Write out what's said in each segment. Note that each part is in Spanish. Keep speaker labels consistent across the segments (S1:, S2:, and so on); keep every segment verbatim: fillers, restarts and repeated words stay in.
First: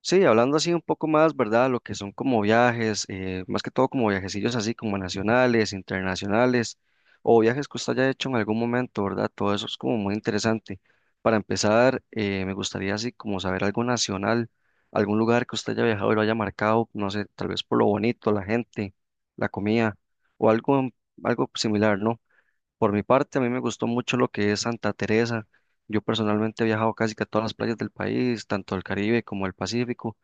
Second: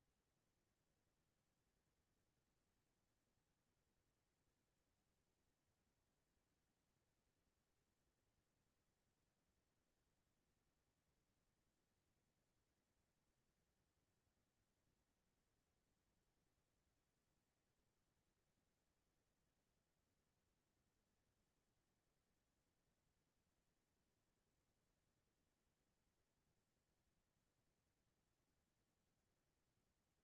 S1: Sí, hablando así un poco más, ¿verdad? Lo que son como viajes, eh, más que todo como viajecillos así como nacionales, internacionales, o viajes que usted haya hecho en algún momento, ¿verdad? Todo eso es como muy interesante. Para empezar, eh, me gustaría así como saber algo nacional, algún lugar que usted haya viajado y lo haya marcado, no sé, tal vez por lo bonito, la gente, la comida, o algo, algo similar, ¿no? Por mi parte, a mí me gustó mucho lo que es Santa Teresa. Yo personalmente he viajado casi que a todas las playas del país, tanto el Caribe como el Pacífico,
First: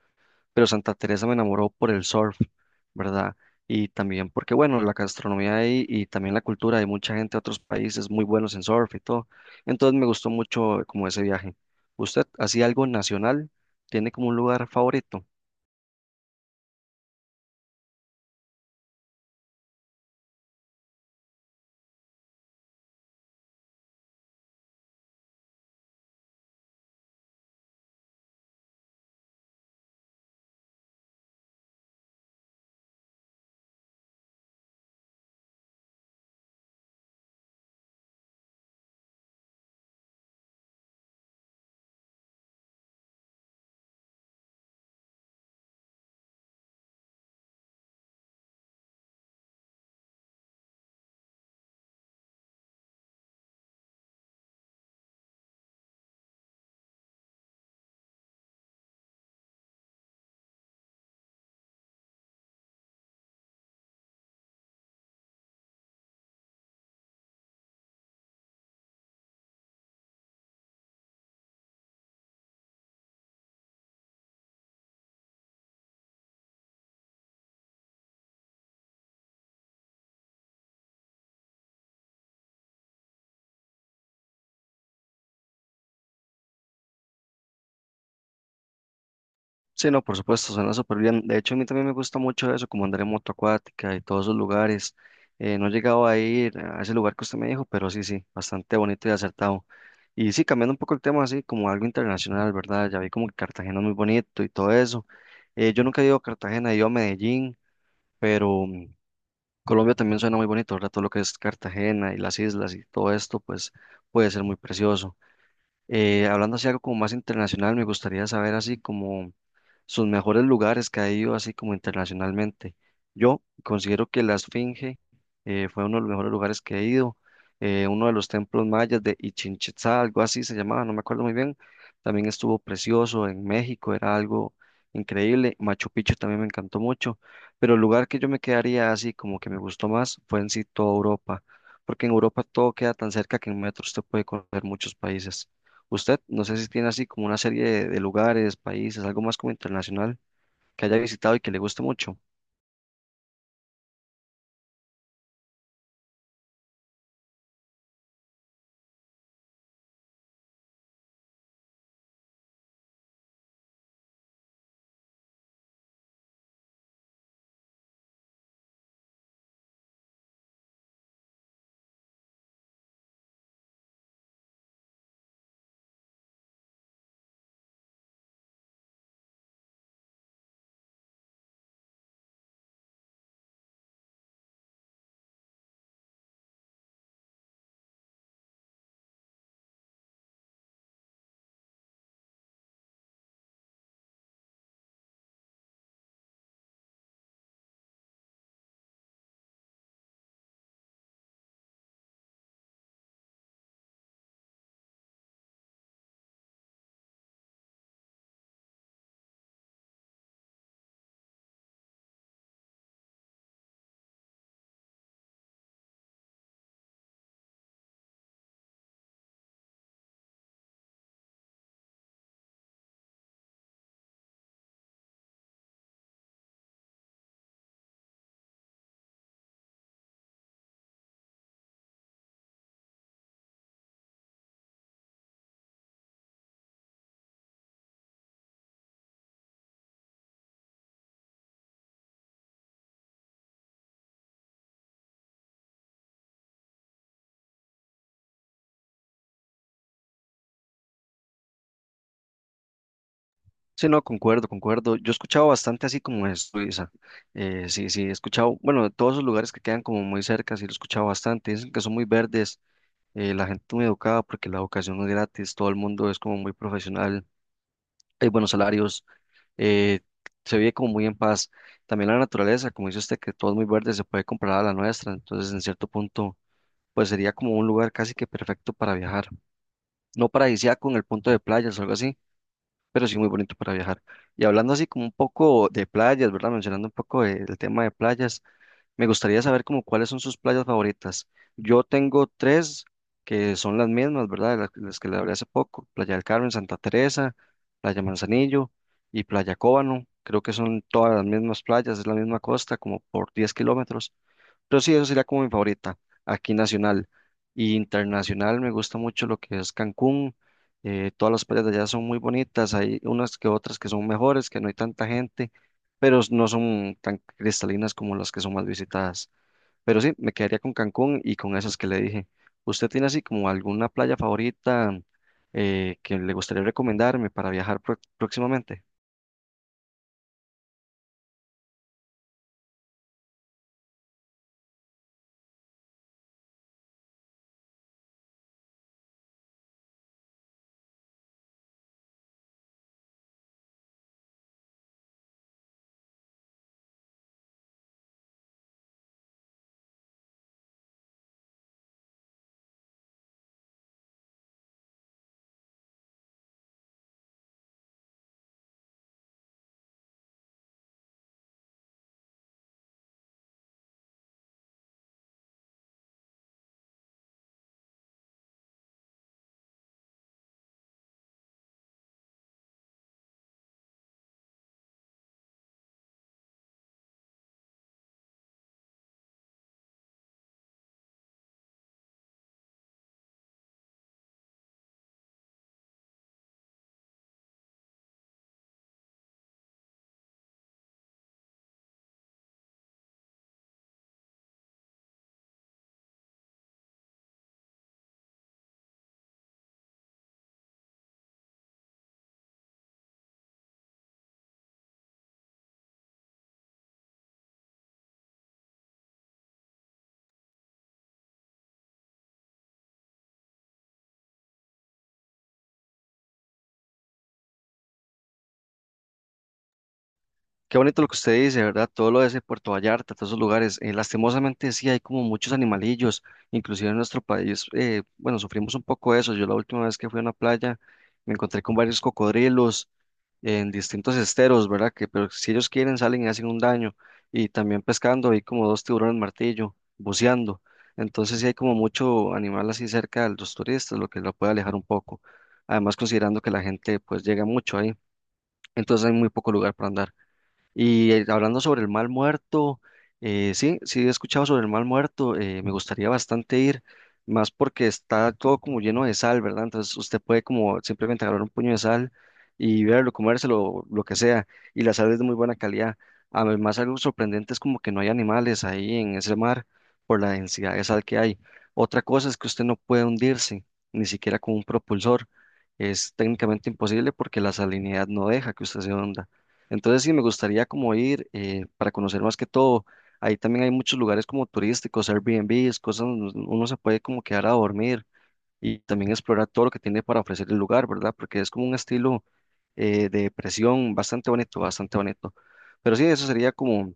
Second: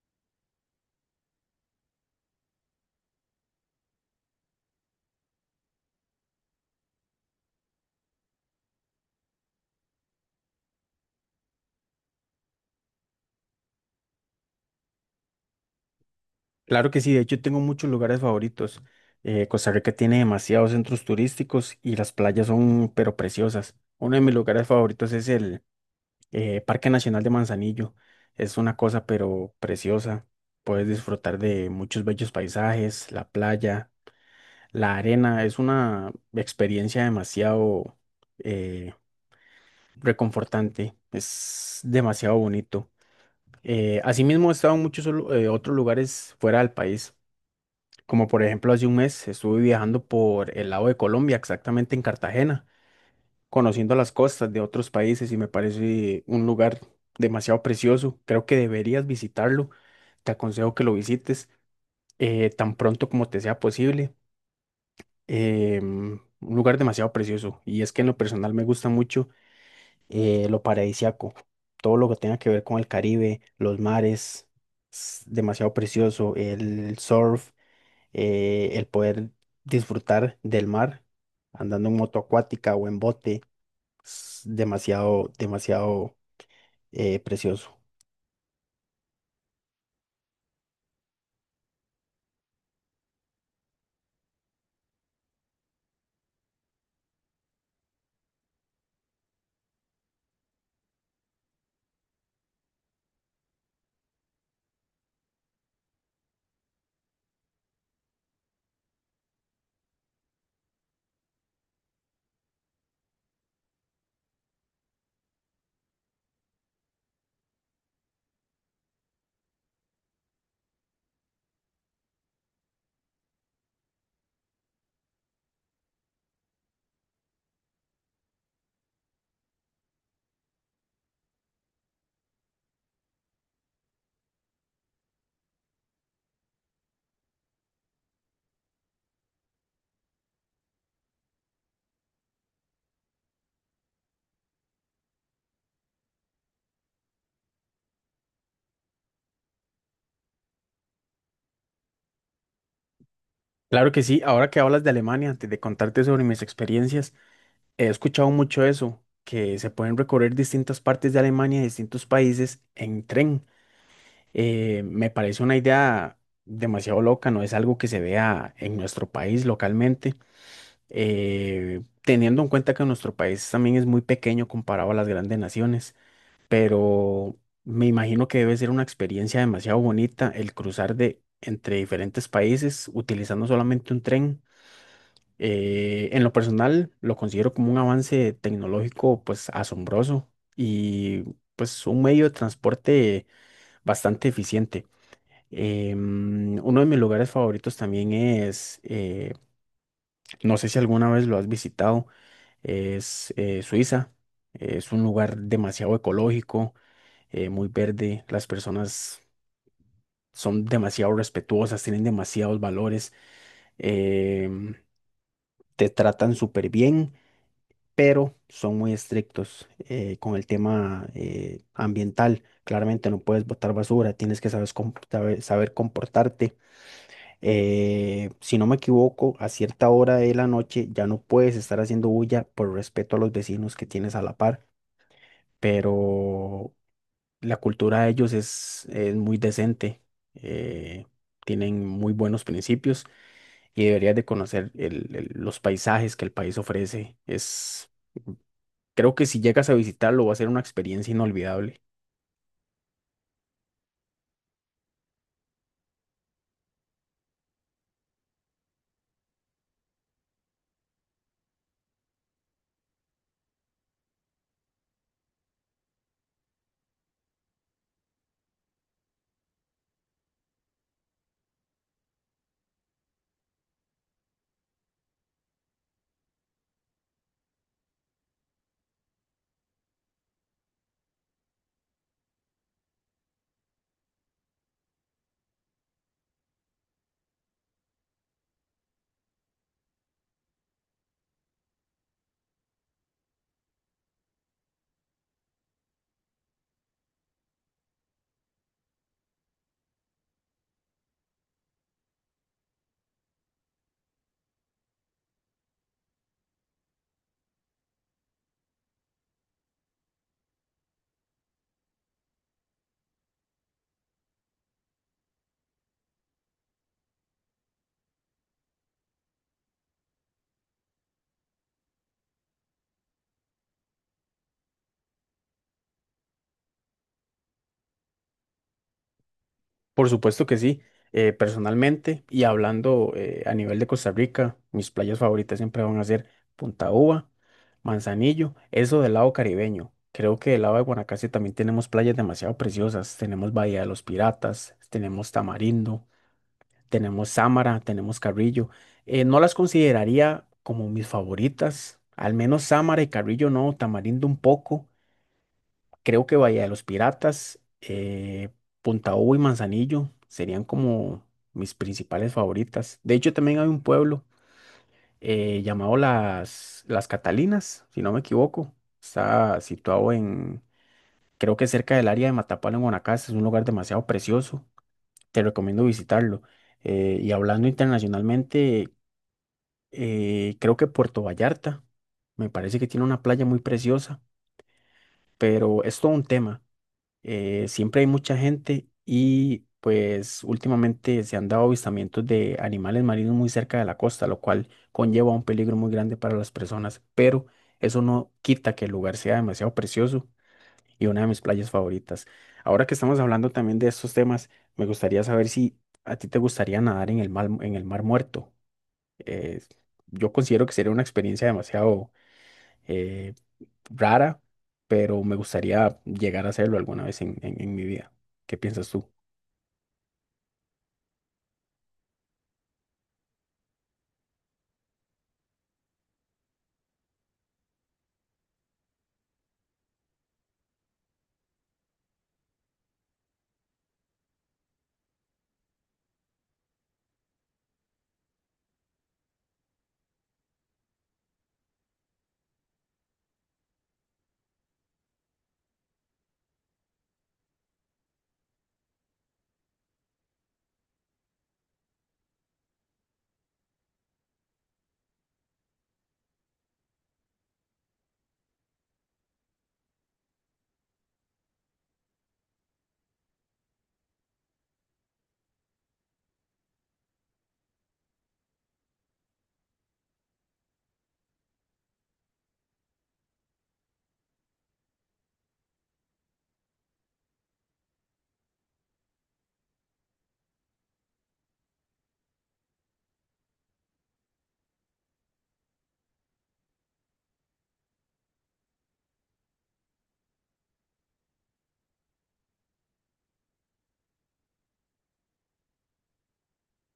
S1: pero Santa Teresa me enamoró por el surf, ¿verdad? Y también porque, bueno, la gastronomía ahí y también la cultura, hay mucha gente de otros países muy buenos en surf y todo. Entonces me gustó mucho como ese viaje. ¿Usted hacía algo nacional? ¿Tiene como un lugar favorito?
S2: Claro que sí, de hecho tengo muchos lugares favoritos. Eh, Costa Rica tiene demasiados centros turísticos y las playas son pero preciosas. Uno de mis lugares favoritos es el eh, Parque Nacional de Manzanillo. Es una cosa pero preciosa. Puedes disfrutar de muchos bellos paisajes, la playa, la arena. Es una experiencia demasiado eh, reconfortante. Es demasiado bonito. Eh, asimismo, he estado en muchos solu- eh, otros lugares fuera del país. Como por ejemplo, hace un mes estuve viajando por el lado de Colombia, exactamente en Cartagena, conociendo las costas de otros países y me parece un lugar demasiado precioso. Creo que deberías visitarlo. Te aconsejo que lo visites eh, tan pronto como te sea posible. Em, un lugar demasiado precioso. Y es que en lo personal me gusta mucho eh, lo paradisíaco, todo lo que tenga que ver con el Caribe, los mares, es demasiado precioso, el surf eh, el poder disfrutar del mar andando en moto acuática o en bote es demasiado, demasiado eh, precioso.
S1: Sí, no, por supuesto, suena súper bien. De hecho, a mí también me gusta mucho eso, como andar en moto acuática y todos esos lugares. Eh, no he llegado a ir a ese lugar que usted me dijo, pero sí, sí, bastante bonito y acertado. Y sí, cambiando un poco el tema, así como algo internacional, ¿verdad? Ya vi como que Cartagena es muy bonito y todo eso. Eh, yo nunca he ido a Cartagena, he ido a Medellín, pero mm, Colombia también suena muy bonito, ¿verdad? Todo lo que es Cartagena y las islas y todo esto, pues puede ser muy precioso. Eh, hablando así algo como más internacional, me gustaría saber así como sus mejores lugares que ha ido así como internacionalmente. Yo considero que la Esfinge eh, fue uno de los mejores lugares que he ido, eh, uno de los templos mayas de Ichin Itzá, algo así se llamaba, no me acuerdo muy bien. También estuvo precioso en México, era algo increíble. Machu Picchu también me encantó mucho, pero el lugar que yo me quedaría así como que me gustó más fue en sí toda Europa, porque en Europa todo queda tan cerca que en metro usted puede correr muchos países. Usted, no sé si tiene así como una serie de, de lugares, países, algo más como internacional que haya visitado y que le guste mucho.
S2: Claro que sí, ahora que hablas de Alemania, antes de contarte sobre mis experiencias, he escuchado mucho eso, que se pueden recorrer distintas partes de Alemania, distintos países en tren. Eh, me parece una idea demasiado loca, no es algo que se vea en nuestro país localmente. Eh, teniendo en cuenta que nuestro país también es muy pequeño comparado a las grandes naciones, pero me imagino que debe ser una experiencia demasiado bonita el cruzar de entre diferentes países utilizando solamente un tren. Eh, en lo personal, lo considero como un avance tecnológico pues asombroso y pues un medio de transporte bastante eficiente. Em, uno de mis lugares favoritos también es, eh, no sé si alguna vez lo has visitado, es eh, Suiza. Es un lugar demasiado ecológico eh, muy verde, las personas son demasiado respetuosas, tienen demasiados valores, em, te tratan súper bien, pero son muy estrictos eh, con el tema eh, ambiental. Claramente no puedes botar basura, tienes que sabes com- sabe- saber comportarte. Eh, si no me equivoco, a cierta hora de la noche ya no puedes estar haciendo bulla por respeto a los vecinos que tienes a la par, pero la cultura de ellos es, es muy decente, eh, tienen muy buenos principios y deberías de conocer el- el- los paisajes que el país ofrece. Es, creo que si llegas a visitarlo va a ser una experiencia inolvidable.
S1: Sí, no, concuerdo, concuerdo. Yo he escuchado bastante así como es Suiza. Eh, sí, sí, he escuchado, bueno, de todos esos lugares que quedan como muy cerca, sí lo he escuchado bastante. Dicen que son muy verdes, eh, la gente muy educada porque la educación no es gratis, todo el mundo es como muy profesional, hay buenos salarios, eh, se vive como muy en paz. También la naturaleza, como dice usted, que todo es muy verde, se puede comparar a la nuestra, entonces en cierto punto pues sería como un lugar casi que perfecto para viajar. No paradisíaco en el punto de playas o algo así, pero sí muy bonito para viajar. Y hablando así como un poco de playas, ¿verdad? Mencionando un poco de- el tema de playas, me gustaría saber como cuáles son sus playas favoritas. Yo tengo tres que son las mismas, ¿verdad? Las, las que le hablé hace poco, Playa del Carmen, Santa Teresa, Playa Manzanillo y Playa Cóbano. Creo que son todas las mismas playas, es la misma costa, como por diez kilómetros. Pero sí, eso sería como mi favorita, aquí nacional. Y internacional me gusta mucho lo que es Cancún. Eh, todas las playas de allá son muy bonitas, hay unas que otras que son mejores, que no hay tanta gente, pero s- no son tan cristalinas como las que son más visitadas. Pero sí, me quedaría con Cancún y con esas que le dije. ¿Usted tiene así como alguna playa favorita eh, que le gustaría recomendarme para viajar pro- próximamente?
S2: Por supuesto que sí, eh, personalmente y hablando eh, a nivel de Costa Rica, mis playas favoritas siempre van a ser Punta Uva, Manzanillo, eso del lado caribeño. Creo que del lado de Guanacaste también tenemos playas demasiado preciosas. Tenemos Bahía de los Piratas, tenemos Tamarindo, tenemos Samara, tenemos Carrillo. Eh, no las consideraría como mis favoritas, al menos Samara y Carrillo no, Tamarindo un poco. Creo que Bahía de los Piratas, eh, Punta Ubo y Manzanillo serían como mis principales favoritas. De hecho, también hay un pueblo eh, llamado Las, Las Catalinas, si no me equivoco. Está situado en, creo que cerca del área de Matapalo, en Guanacaste. Es un lugar demasiado precioso. Te recomiendo visitarlo. Eh, y hablando internacionalmente, eh, creo que Puerto Vallarta. Me parece que tiene una playa muy preciosa, pero es todo un tema. Eh, siempre hay mucha gente y pues últimamente se han dado avistamientos de animales marinos muy cerca de la costa, lo cual conlleva un peligro muy grande para las personas, pero eso no quita que el lugar sea demasiado precioso y una de mis playas favoritas. Ahora que estamos hablando también de estos temas, me gustaría saber si a ti te gustaría nadar en el mar, en el mar muerto eh, yo considero que sería una experiencia demasiado eh, rara, pero me gustaría llegar a hacerlo alguna vez en, en- en mi vida. ¿Qué piensas tú?
S1: Qué bonito lo que usted dice, ¿verdad? Todo lo de ese Puerto Vallarta, todos esos lugares. Eh, lastimosamente sí hay como muchos animalillos, inclusive en nuestro país, eh, bueno, sufrimos un poco de eso. Yo la última vez que fui a una playa me encontré con varios cocodrilos en distintos esteros, ¿verdad? Que pero si ellos quieren salen y hacen un daño. Y también pescando, hay como dos tiburones martillo, buceando. Entonces sí hay como mucho animal así cerca de los turistas, lo que lo puede alejar un poco. Además considerando que la gente pues llega mucho ahí, entonces hay muy poco lugar para andar. Y eh, hablando sobre el mal muerto, eh, sí, sí he escuchado sobre el mal muerto, eh, me gustaría bastante ir, más porque está todo como lleno de sal, ¿verdad? Entonces usted puede como simplemente agarrar un puño de sal y verlo, comérselo, lo que sea, y la sal es de muy buena calidad. Además, algo sorprendente es como que no hay animales ahí en ese mar por la densidad de sal que hay. Otra cosa es que usted no puede hundirse, ni siquiera con un propulsor. Es técnicamente imposible porque la salinidad no deja que usted se hunda. Entonces sí, me gustaría como ir eh, para conocer más que todo. Ahí también hay muchos lugares como turísticos, Airbnbs, cosas donde uno se puede como quedar a dormir y también explorar todo lo que tiene para ofrecer el lugar, ¿verdad? Porque es como un estilo eh, de presión bastante bonito, bastante bonito. Pero sí, eso sería como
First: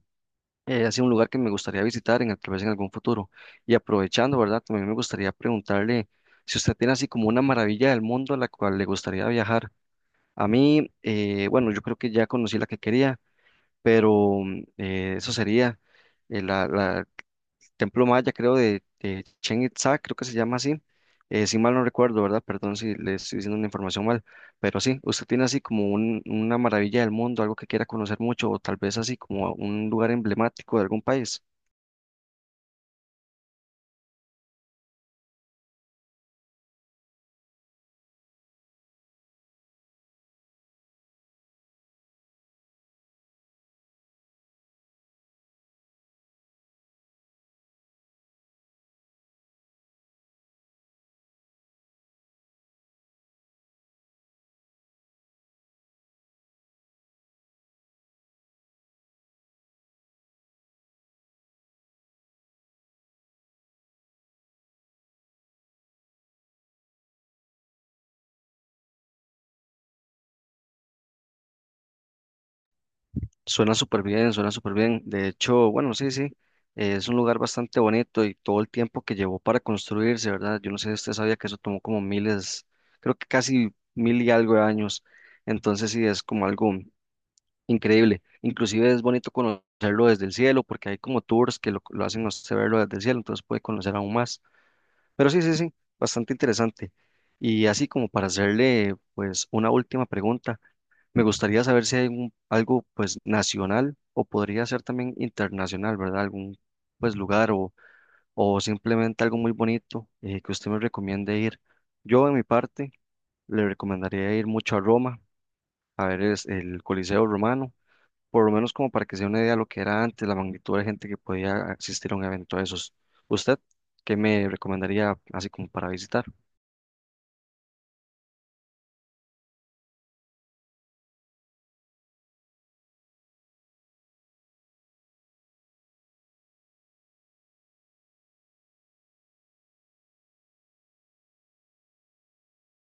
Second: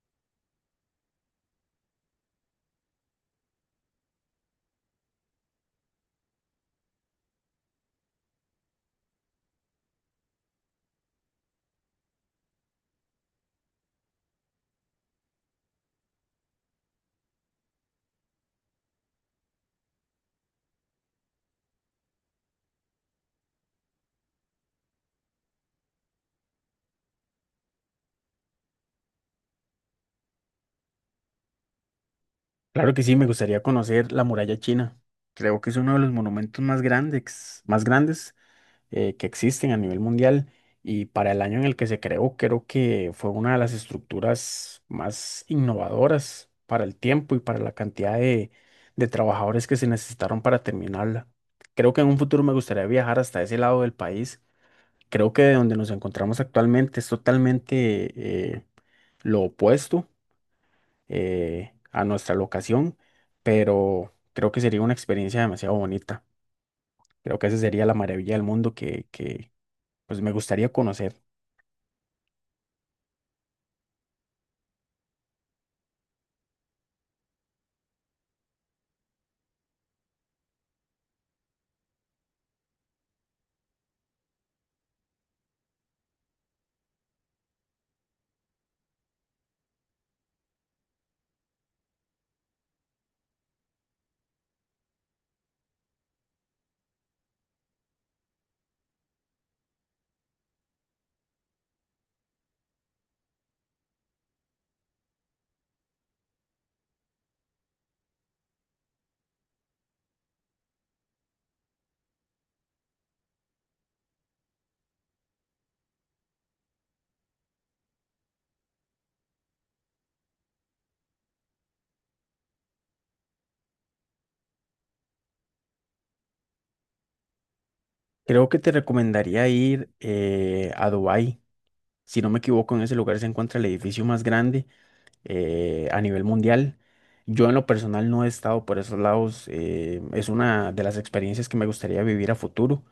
S1: eh, así un lugar que me gustaría visitar en, tal vez en algún futuro. Y aprovechando, ¿verdad? También me gustaría preguntarle si usted tiene así como una maravilla del mundo a la cual le gustaría viajar. A mí, eh, bueno, yo creo que ya conocí la que quería, pero mm, eh, eso sería eh, la, la- el templo maya, creo, de, de Chichén Itzá, creo que se llama así, eh, si mal no recuerdo, ¿verdad? Perdón si le estoy diciendo una información mal, pero sí, usted tiene así como un- una maravilla del mundo, algo que quiera conocer mucho, o tal vez así como un lugar emblemático de algún país.
S2: Claro que sí, me gustaría conocer la muralla china. Creo que es uno de los monumentos más grandes, más grandes eh, que existen a nivel mundial y para el año en el que se creó, creo que fue una de las estructuras más innovadoras para el tiempo y para la cantidad de, de trabajadores que se necesitaron para terminarla. Creo que en un futuro me gustaría viajar hasta ese lado del país. Creo que de donde nos encontramos actualmente es totalmente eh, lo opuesto eh, a nuestra locación, pero creo que sería una experiencia demasiado bonita. Creo que esa sería la maravilla del mundo que, que, pues me gustaría conocer.
S1: Suena súper bien, suena súper bien. De hecho, bueno, sí, sí, eh, es un lugar bastante bonito y todo el tiempo que llevó para construirse, ¿verdad? Yo no sé si usted sabía que eso tomó como miles, creo que casi mil y algo de años. Entonces sí, es como algo increíble. Inclusive es bonito conocerlo desde el cielo porque hay como tours que lo, lo hacen a usted verlo desde el cielo, entonces puede conocer aún más. Pero sí, sí, sí, bastante interesante. Y así como para hacerle pues una última pregunta. Me gustaría saber si hay un- algo pues nacional o podría ser también internacional, ¿verdad? Algún pues lugar o, o simplemente algo muy bonito eh, que usted me recomiende ir. Yo en mi parte le recomendaría ir mucho a Roma, a ver es, el Coliseo Romano, por lo menos como para que se dé una idea de lo que era antes, la magnitud de gente que podía asistir a un evento de esos. ¿Usted qué me recomendaría así como para visitar?
S2: Creo que te recomendaría ir eh, a Dubái. Si no me equivoco, en ese lugar se encuentra el edificio más grande eh, a nivel mundial. Yo en lo personal no he estado por esos lados. Eh, es una de las experiencias que me gustaría vivir a futuro,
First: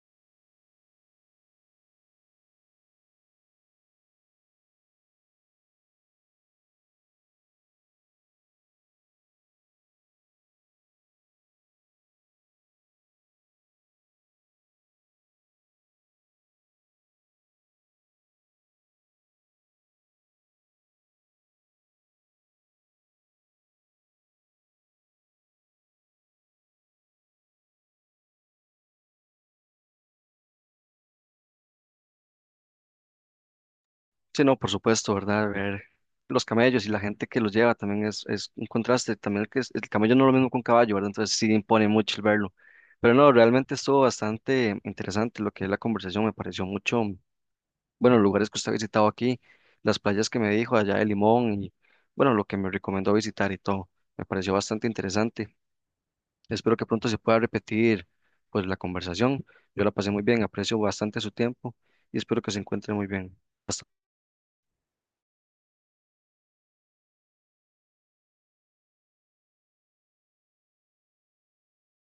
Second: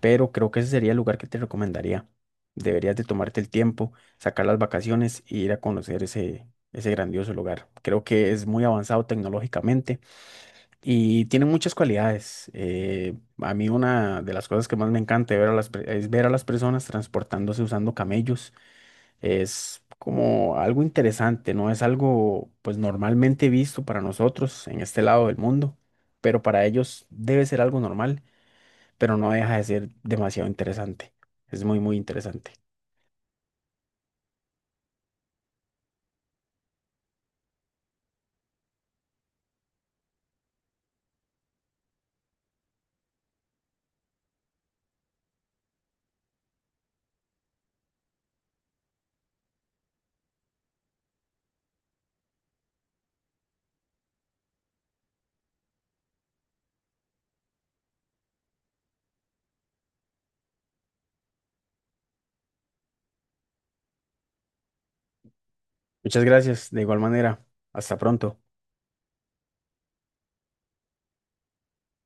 S2: pero creo que ese sería el lugar que te recomendaría. Deberías de tomarte el tiempo, sacar las vacaciones e ir a conocer ese, ese grandioso lugar. Creo que es muy avanzado tecnológicamente y tiene muchas cualidades. Eh, a mí una de las cosas que más me encanta ver a las per- es ver a las personas transportándose usando camellos. Es como algo interesante, no es algo pues normalmente visto para nosotros en este lado del mundo, pero para ellos debe ser algo normal, pero no deja de ser demasiado interesante. Es muy, muy interesante.
S1: Sí, no, por supuesto, ¿verdad? Ver los camellos y la gente que los lleva también es, es un contraste. También que es- el camello no es lo mismo que un caballo, ¿verdad? Entonces sí impone mucho el verlo. Pero no, realmente estuvo bastante interesante lo que es la conversación. Me pareció mucho, bueno, los lugares que usted ha visitado aquí, las playas que me dijo allá de Limón y, bueno, lo que me recomendó visitar y todo. Me pareció bastante interesante. Espero que pronto se pueda repetir, pues, la conversación. Yo la pasé muy bien, aprecio bastante su tiempo y espero que se encuentre muy bien. Hasta
S2: Muchas gracias, de igual manera. Hasta pronto.